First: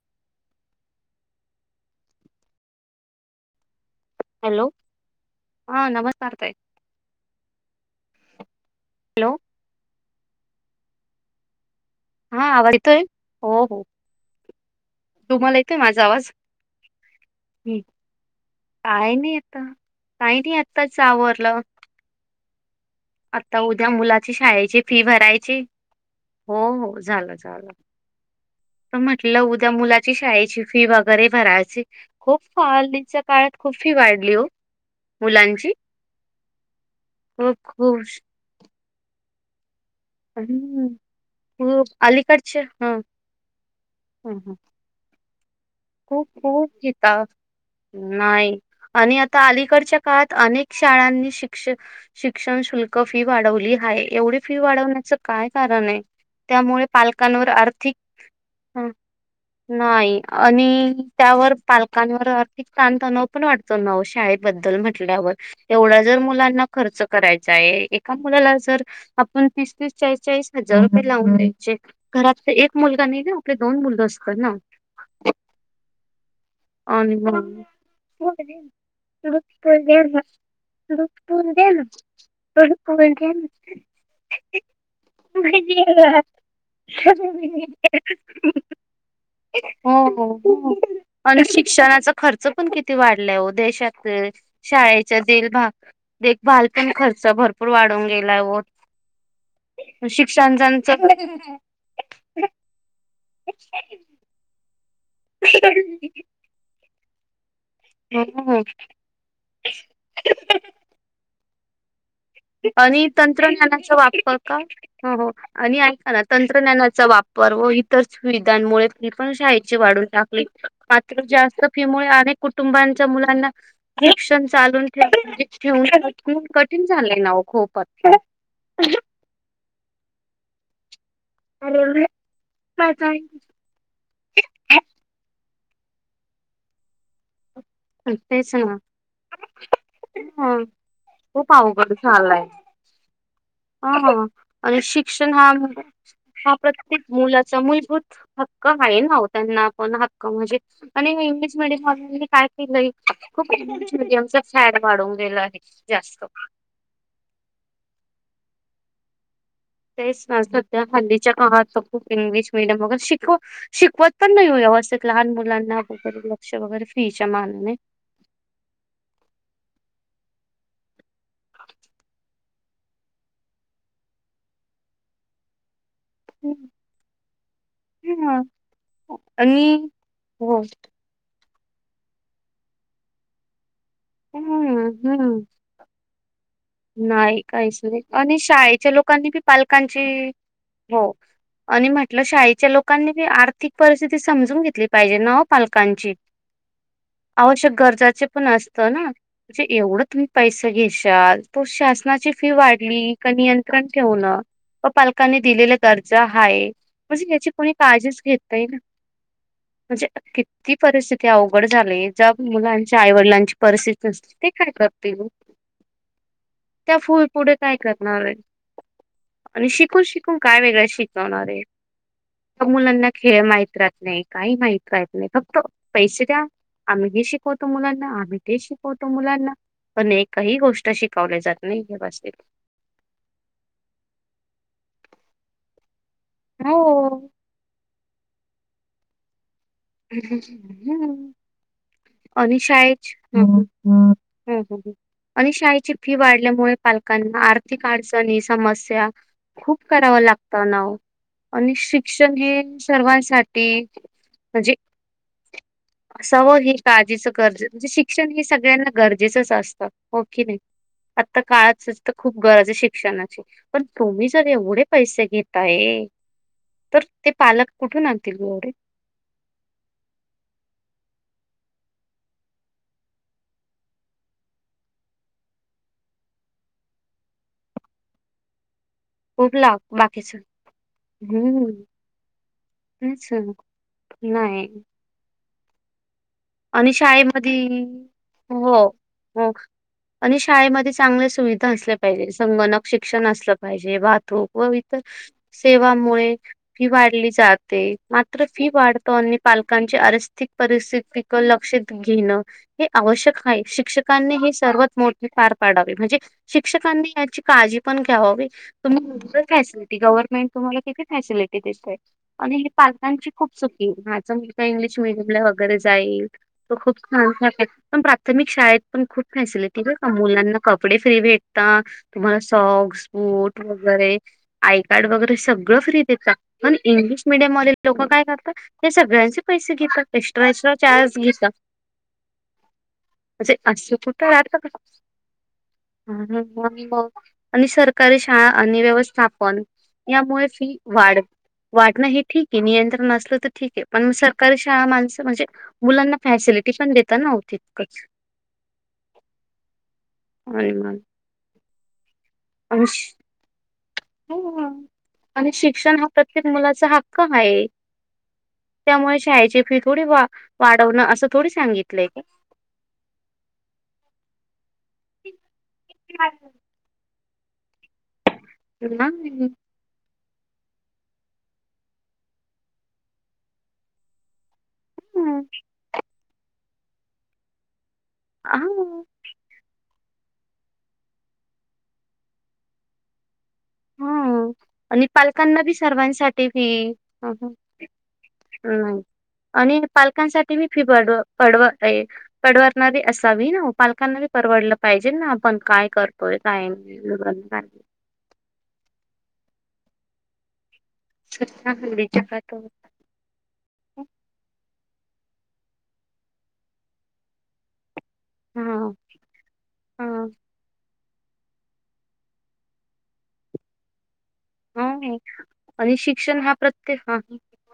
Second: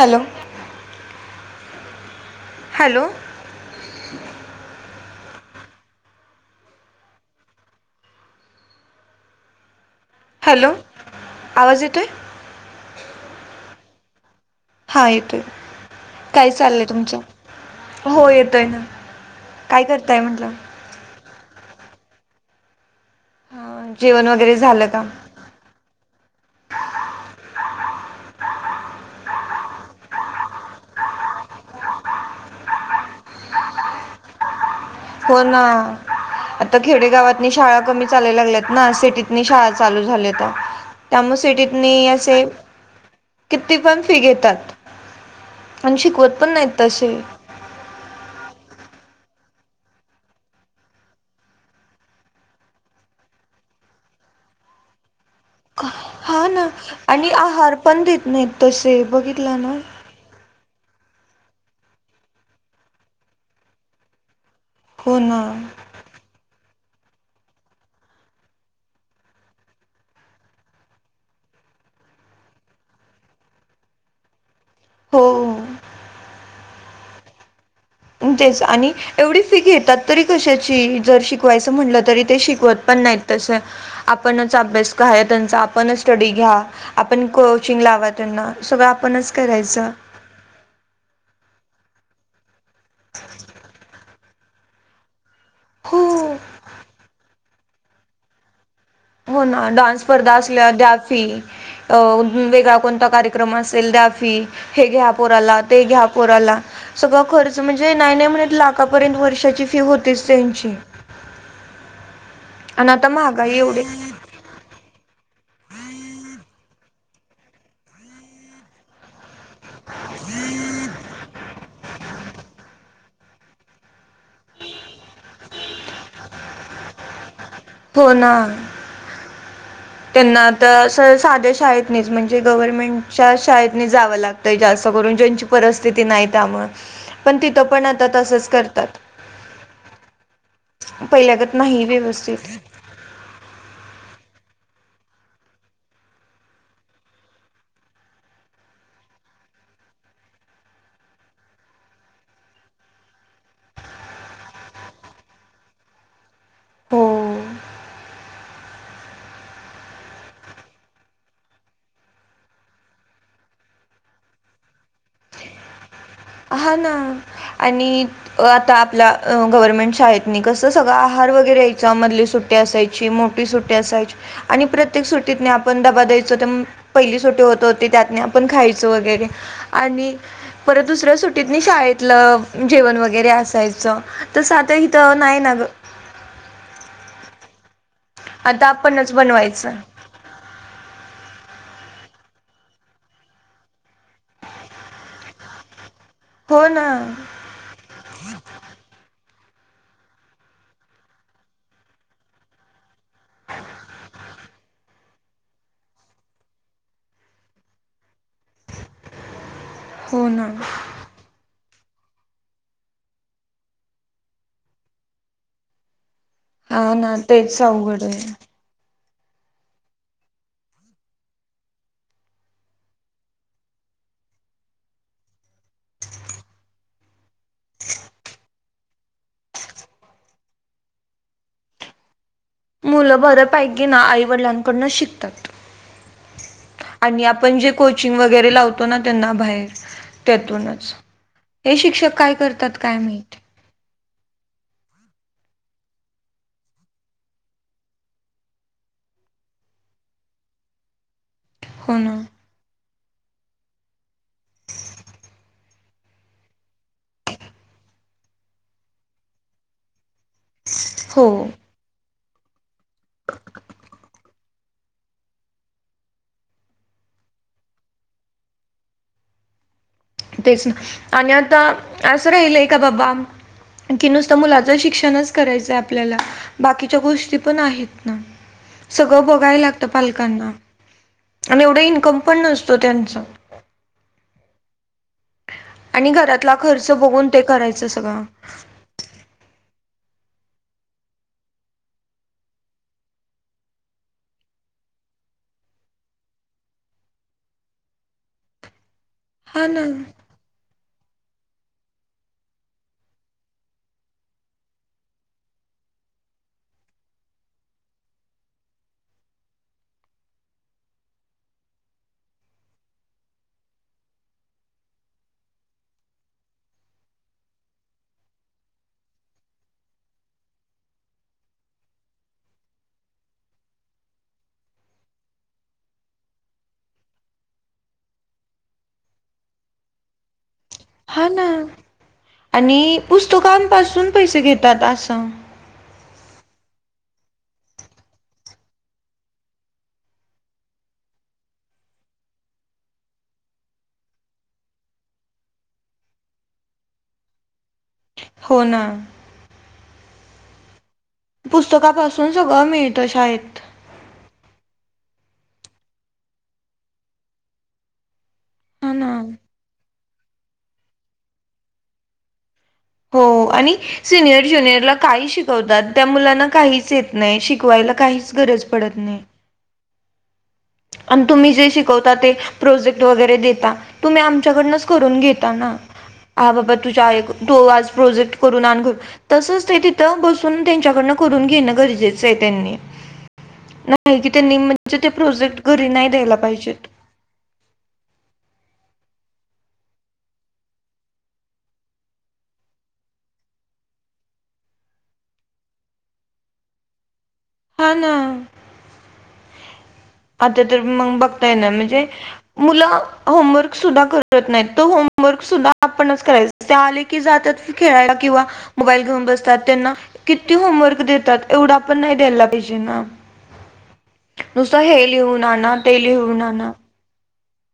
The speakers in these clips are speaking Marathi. हॅलो हॅलो हॅलो, हा नमस्कार ताई. हॅलो हॅलो, आवाज येतोय? हा, आवाज येतोय, हो हो. हा येतोय तुम्हाला येतेय माझा आवाज? काय चाललंय तुमचं हो येतोय ना. काही नाही आता. काय करताय काही म्हटलं न्यात त्याच आवरलं. आता उद्या हा जेवण मुलाची वगैरे शाळेची झालं का फी भराय ची हो, हो झालं झालं. तर म्हंटलं उद्या मुलाची शाळेची फी वगैरे भरायची. खूप हल्लीच्या काळात फि वाढली वो. हो ना, आता खेडे गावातनी खूप शाळा खूप कमी चालायला लागल्यात ना, सिटीतनी शाळा झाले ता, हम्म त्यामुळ सिटीतन खूप असे अलीकडचे ह किती पण फी घेतात. आणि खूप शिकवत पण -खूप नाहीत तसे घेतात नाही, आणि आता अलीकडच्या काळात अनेक शाळांनी शिक्षण शिक्षण शुल्क फी वाढवली हाय, एवढी फी वाढवण्याचं काय कारण हाय, हे हा ना त्यामुळे आणि पालकांवर आहार आर्थिक, पण देत नाहीत तसे बघितला ना नाही आणि त्यावर पालकांवर आर्थिक ताणतणाव पण वाटतो नाव शाळेबद्दल म्हण हो ल्यावर, ना येवढा जर मुलांना खर्च करायचा आहे, एका मुलाला जर आपण तीस -तीस, चाळीस -चाळीस हजार रुपये लावून द्यायचे घरात एक मुलगा नाही, आपले दोन मुलग असतात ना. हो, आणि मग तेच, आणि एवढी फी घेतात तरी कशाची, जर शिकवायचं मग म्हटलं तरी ते हो हो शिकवत पण नाहीत तस, आपणच अभ्यासय त्यांचा आपणच स्टडी घ्या आपण कोचिंग लावत त्यांना, सगळं आपणच करायचं. आणि शिक्षणाचा खर्च पण किती वाढलाय वो, देशाचं शाळेचा देलभाग, हो देखभाल पण खर्च भरपूर वाढवून गेला वो. हो ना, डान्स स्पर्धा असल्या द्या फि. अ, वेगळा कोणता कार्यक्रम असेल द्या फी. हे घ्या पोराला, ते घ्या पोराला सगळं खर्च असं म्हणजे, नाही- नाही म्हणत हो लाखापर्यंत वर्षाची फी होतीच त्यांची. आणि आता महागाई एवढी तंत्रज्ञानाचा वापर हो हो, आणि ऐका ना तंत्रज्ञानाचा वापर व इतर सुविधांमुळे फि पण शाळेची वाढून टाकली, मात्र जास्त फी मुळ अनेक कुटुंबांच्या मुलांना [unintelligible] हो ना [unintelligible] त्यांना आता, अस साध्या शाळेतनीच म्हणजे गव्हर्मेंटच्या शाळेतनी जा कराव लागतय जास्त करून ज्यांची परिस्थिती नाही त्यामुळ पण तिथं पण आता तसंच तेच ना करतात ह खूप पहिल्यागत नाही अवघड व्यवस्थित हा हा आणि शिक्षण हा हा प्रत्येक मुलाचा मूलभूत हक्क आहे ना ओ त्यांना पण हक्क म्हणजे आणि इंग्लिश मिडियम काय नाही खूप इंग्लिश मिडियमचा फॅट वाढवून गेला आहे जास्त हो तेच ना सध्या हल्लीच्या काळात खूप इंग्लिश मिडियम वगेरे शिकू शिकवत पण नाही हो व्यवस्थित लहान मुलांना वगैरे लक्ष वगैरे फीच्या मानाने अ आता आपल्या गव्हर्मेंट शाळेतनी कसं सगळं आहार वगैरे यायचा मधली सुट्टी असायची मोठी सुट्टी असायची आणि प्रत्येक सुट्टीतनी आपण डबा द्यायचो पहिली छोटी होत होते त्यातनी हां आपण खायच वगैरे आणि हो परत दुसऱ्या सुट्टीतनी शाळेतलं जेवण वगैरे असायचं तसं आता हं, इथं नाही हं. ना ग नाही काहीच नाही आणि आता शाळेच्या आपणच लोकांनी बी बनवायचं पालकांची हो [inaudible] आणि म्हटलं शाळेच्या लोकांनी बी आर्थिक परिस्थिती समजून घेतली पाहिजे ना ओ पालकांची हो ना आवश्यक गरजाचे पण असतं ना म्हणजे एवढं तुम्ही पैसे घेशाल तो शासनाची फी वाढली का नियंत्रण ठेवणं अ पालकांनी दिलेला दर्जा हाय म्हणजे याची कोणी काळजीच घेतय नाही ना [unintelligible] म्हणजे ना किती परिस्थिती ते अवघड झाले ज्या मुलांच्या आईवडिलांची परिस्थिती नसते ते काय करतील हा त्या फ ना पुढे तेच काय अवघड करणार आहे आहेत आणि शिकून शिकून काय वेगळ शिकवणार आहे मग मुलांना खेळ माहीत राहत नाही काही माहीत राहत नाही फक्त पैसे द्या आम्ही हे शिकवतो मुलांना आम्ही ते शिकवतो मुलांना पण एकही गोष्ट शिक पावले जात नाही हे बस मुलं बऱ्यापैकी ना आईवडलांकडूनंच शिकतात आणि हो. आपण जे कोचिंग वगैरे लावतो ना त्यांना बाहेर त्यातूनच ते शिक्षक काय करतात काय माहिती हम् [inaudible] आणि शाळेची फी वाढल्यामुळे पालकांना आर्थिक अडचणी समस्या खूप करावा लागतं ना ओ आणि हो ना शिक्षण हे सर्वांसाठी म्हणजे कस हो ही काळजीचं कर्ज म्हणजे शिक्षण हे सगळ्यांना गरजेचंच असतं हो की नाही आता हो काळच तर खूप गरज आहे शिक्षणाची पण तुम्ही तर एवढे पैसे घेताय तर ते पालक कुठून आणतील एवढे तेच ना आणि आता असं राहिलय का बाबा की नुसतं मुलाचं शिक्षणच करायचंय आपल्याला बाकीच्या गोष्टी पण आहेत ना सगळं खूप बघाय ला लागतं बाकीच पालकांना आणि हम्म. एवढं इन्कम पण नसतो त्यांचं तेच ना. नाही आणि घरातला खर्च आणि बघून ते शाळेमध्ये करायचं सगळं हो आणि शाळेमध्ये चांगंल्या सुविधा असल्या पाहिजे संगणक शिक्षण असलं पाहिजे वाहतून व इतर सेवामुळे फी वाढली जाते मात्र फी वाढ नी हा ना पालकांची आरर्स्थिक परिस्थिती लक्षात घेणं. हे आवश्यक आहे शिक्षकांनी हे सर्वात मोठे पार पाडावे म्हणजे शिक्षकांनी याची काळजी पण घ्यावावी. तुम्ही [unintelligible] गव्हर्नमेंट तुम्हाला किती फॅसिलिटी देतय. आणि हे पालकांची खूप चुकी हे माझं मुलगा इंग्लिश मिडयम ला वगैरे जाईल. तो खूप छान पण प्राथमिक शाळेत पण खूप फॅसिलिटी बर का मुलांना कपडे फ्री भेटता. तुम्हाला सॉक्स, बुट वगैरे आय कार्ड वगैरे सगळं फ्री देतात. पण इंग्लिश मिडियम मधील लोक काय करतात ते सगळ्यांचे पैसे घेतात एस्ट्रा एट्रा चार्ज हो ना घेतात आणि म्हणजे असं पुस्तकांपासून कुठं पैसे राहतं का घेतात आस हम्म हम्म आणि मग आणि सरकारी शाळा आणि व्यवस्थापन यामुळे फी वाढ वाढण हे ठीक हे नियंत्रण असलं तर ठीक हे पण सरकारी शाळा माणसं म्हणजे मुलांना फॅसिलिटी पण देतात नव हो तीतकंच. होना आणि मग पुस्तकापासून सगळं आणि मिळतं शाळेत. आणि शिक्षण हा प्रत्येक मुलाचा हक्क हाय. हा ना त्यामुळे शाळेची फी थोडी वा वाढवणं असं थोडी सांगितलंय की हो आणि सिनियर ज्युनियरला काही शिकवतात त्या मुलांना काहीच येत नाही शिकवायला काहीच गरज पडत नाही [unintelligible] आणि तुम्ही जे शिकवता ते प्रोजेक्ट वगैरे देता तुम्ही आमच्याकडनच करून हं. घेताना हा बाबा तुझ्या आई तो आज प्रोजेक्ट करून आण घरं हां. तसच ते तिथे तिथ बसून त्यांच्याकडन करून घेणं गरजेचं आहे त्यांनी नाही हां. मेन म्हणजे आणि ते प्रोजेक्ट पालकांना बी घरी नाही द्यायला सर्वांसाठी फी पाहिजेत अह नाही आणि पालकांसाठी मी फी पड पडवतय. पडवणारी असावी ना पालकांना परवडलं पाहिजे ना आपण काय करतोय काय नाही. [unintelligible] पन आता तर मग बघता येणार हां. म्हणजे हल्लीच्या काळात मुलं होमवर्क सुद्धा करत नाही तो होमवर्क सुद्धा आपणच करायच ते आले की जातात खेळायला किंवा हां. मोबाईल घेऊन बसतात त्यांना हां. किती होमवर्क देतात एवढा पण नाही द्यायला पाहिजे ना नुसता हे लिहून आना ते लिहून आना. ते प्रत्येक हा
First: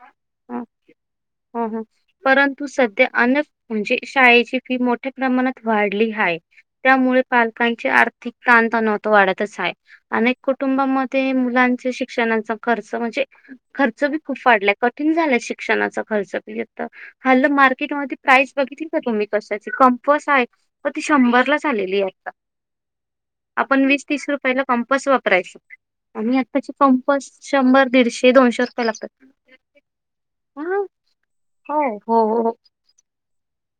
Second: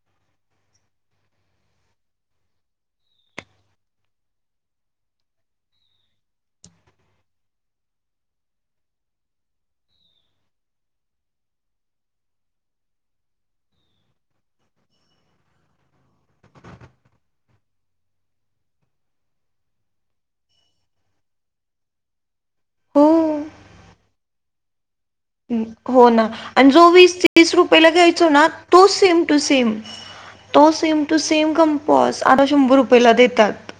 [unintelligible] हा हा परंतु सध्या अन म्हणजे शाळेची फी मोठ्या प्रमाणात वाढली हाय. त्यामुळे पालकांची आर्थिक ताण तणाव तर वाढतच हाय अनेक कुटुंबामध्ये मुलांचे शिक्षणाचा खर्च म्हणजे खर्च बी खूप वाढलाय कठीण झालाय शिक्षणाचा खर्च बी आता हल्लीं मार्केटमध्ये प्राइस बघिततील का तुम्ही कशाची कंपस आहे मग ती शंभरलाच झालेली आहे आता. हो आपण वीस, तीस रुपयाला कंपास वापरायचो. हो ना आणि आत्ताचे जो वीस, कंपस तीस शंभर रुपयेला घ्यायचो दीडशे ना दोनशे रुपये तोच लागतात. Same to same. तो हा सेम टू सेम हो कम्पॉस हो आता हो शंभर रुपय पेला देतात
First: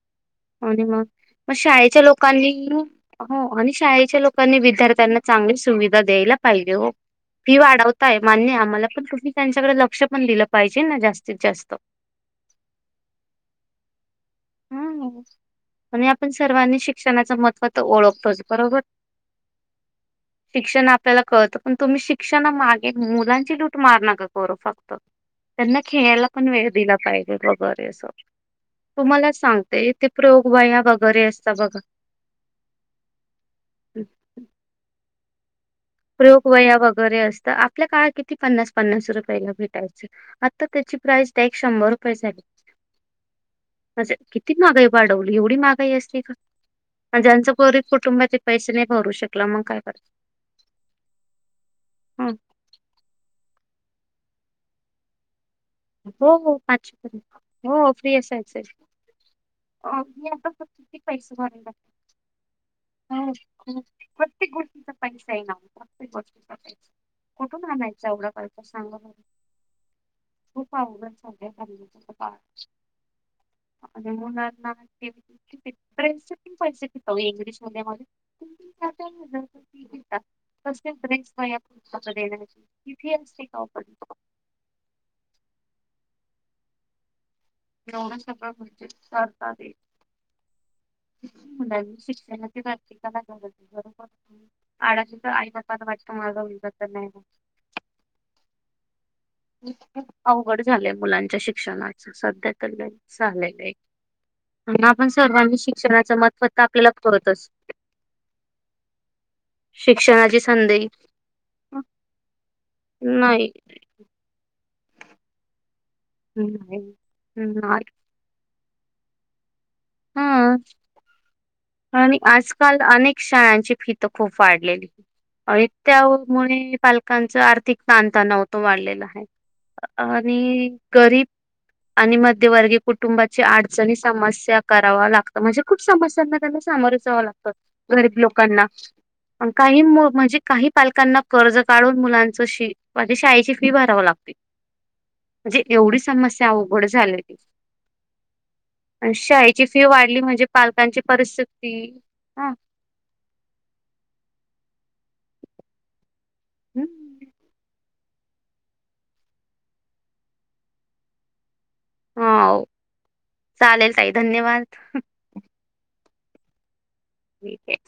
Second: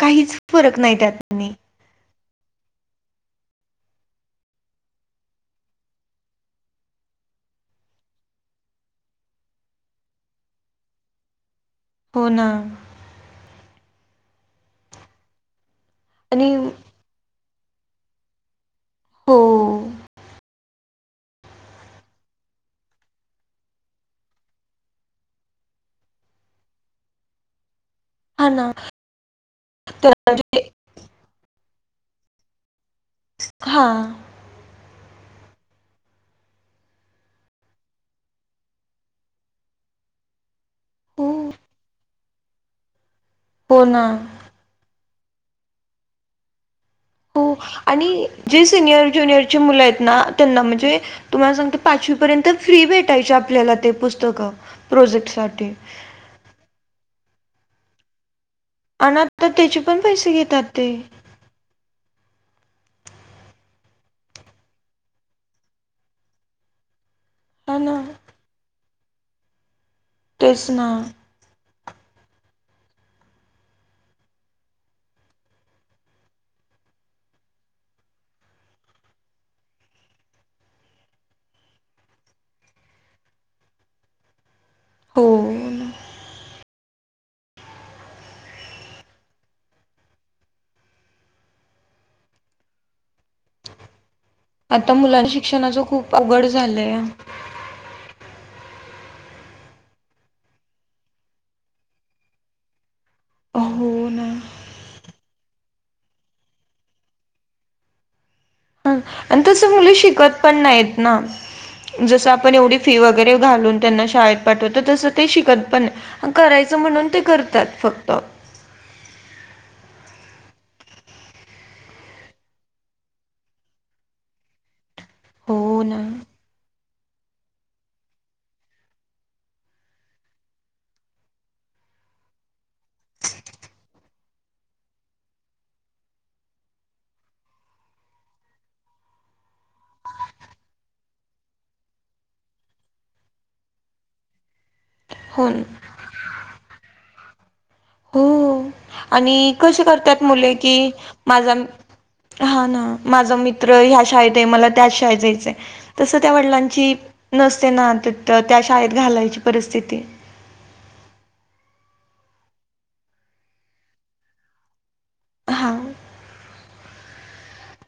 काहिच आणि मग, मग शाळेच्या लोकांनी खुप हो आणि शाळेच्या लोकांनी विद्यार्थ्यांना चांगली सुविधा द्यायला पाहिजे हो. फी वाढवताय मान्य आम्हाला पण तुम्ही त्यांच्याकडे लक्ष पण दिलं पाहिजे ना जास्तीत, जास्त. होना. हा म्हणजे आपण आणि सर्वांनी शिक्षणाचं महत्त्व तर ओळखतोच बरोबर? हो शिक्षण आप त्याला कळतं पण तुम्ही शिक्षणा मागे मुलांची लूट मार नका करू फक्त. त्यांना खेळायला पण वेळ दिला पाहिजे वगैरे अस. हा न. तुम्हाला सांगते ते प्रयोग वह्या वगैरे असतात बघा. हा. प्रयोग वया वगैरे असत आपल्या काळात किती पन्नास, पन्नास रुपयाला भेटायच्या. आता त्याची हो प्राइज डायरेक्ट शंभर रुपये झाली. हो ना आता किती महागाई वाढवली एवढी महागाई असती हो ज्यांचं गरीब आणि कुटुंब आहे ते जे पैसे नाही सिनियर भरू शकला ज्युनियरची मग काय मुलं आहेत करणार? ना त्यांना म्हणजे तुम्हाला सांगते पाचवी हं. पर्यंत फ्री भेटायची आपल्याला ते पुस्तक प्रोजेक्टसाठी. हो हो पाचवी पर्यंत हो फ्री असायची. आता तर त्याचे पण पैसे घेतात ते. हा. हो प्रत्येक गोष्टीचा पैसा [inaudible] आहेना प्रत्येक गोष्टीचा कुठून हा ना आणायचा एवढं पैसा सांगा बघू? तेच खूप ना अवघड झालंय हल्ली खूप अवघड म्हणजे मुलांना ड्रेसचे पण पैसे घेतात इंग्लिश मीडियम मध्ये [inaudible] घेतात वह्या पुस्तके देणार इतकी फी असते का ओ पण? हो. एवढ सगळं म्हणजे करता ते. डायरेक्ट सिस्टेमॅटिक [inaudible] बरोबर आता आडाशीच मुलांना आई, शिक्षणाचं बाप्पाला वाटत खूप माझा अवघड मुलगा तर झालंय नाही ना. खूप, खूप अवघड झालंय मुलांच्या शिक्षणाच सध्या तर लय चालेल आहे हो ना बाई आपण सर्वांनी शिक्षणाचं महत्त्व तर आपल्याला कळतच. ह आणि तस मुल शिक्षणाची शिकत पण संधी नाहीत ना. जसं आपण एवढी फी वगैरे नाही घालून त्यांना शाळेत पाठवतो तसं ते शिकत पण नाही करायचं म्हणून ते करतात नाही फक्त. हा.. आणि आज काल अनेक शाळांची फी तर खूप वाढलेली. आणि हो ना त्यामुळे पालकांचं आर्थिक ताणताणाव होतो वाढलेलं आहे. आणि गरीब आणि मध्यवर्गी कुटुंबाची आडचणी, समस्या, करावा लागतो म्हणजे खूप समस्यांना त्यांना सामोरे जावं लागतं गरीब लोकांना. काही मु म्हणजे काही पालकांना कर्ज काढून मुलांच शि म्हंजे शाळेची फी भराव लागते. हो ना म्हणजे एवढी समस्या आवघड झाले हो आणि शाळे ची कसे फी वाढली करतात म्हणजे मुले की पालकांची माझा परिस्थिती आ हा ना माझा मित्र ह्या शाळेत आहे मला त्याच शाळेत जायचं आहे, तसं त्या वडिलांची हम्म. नसते ना त त्या शाळेत घालायची परिस्थिती. हाव चालेल ताई धन्यवाद. हा. ए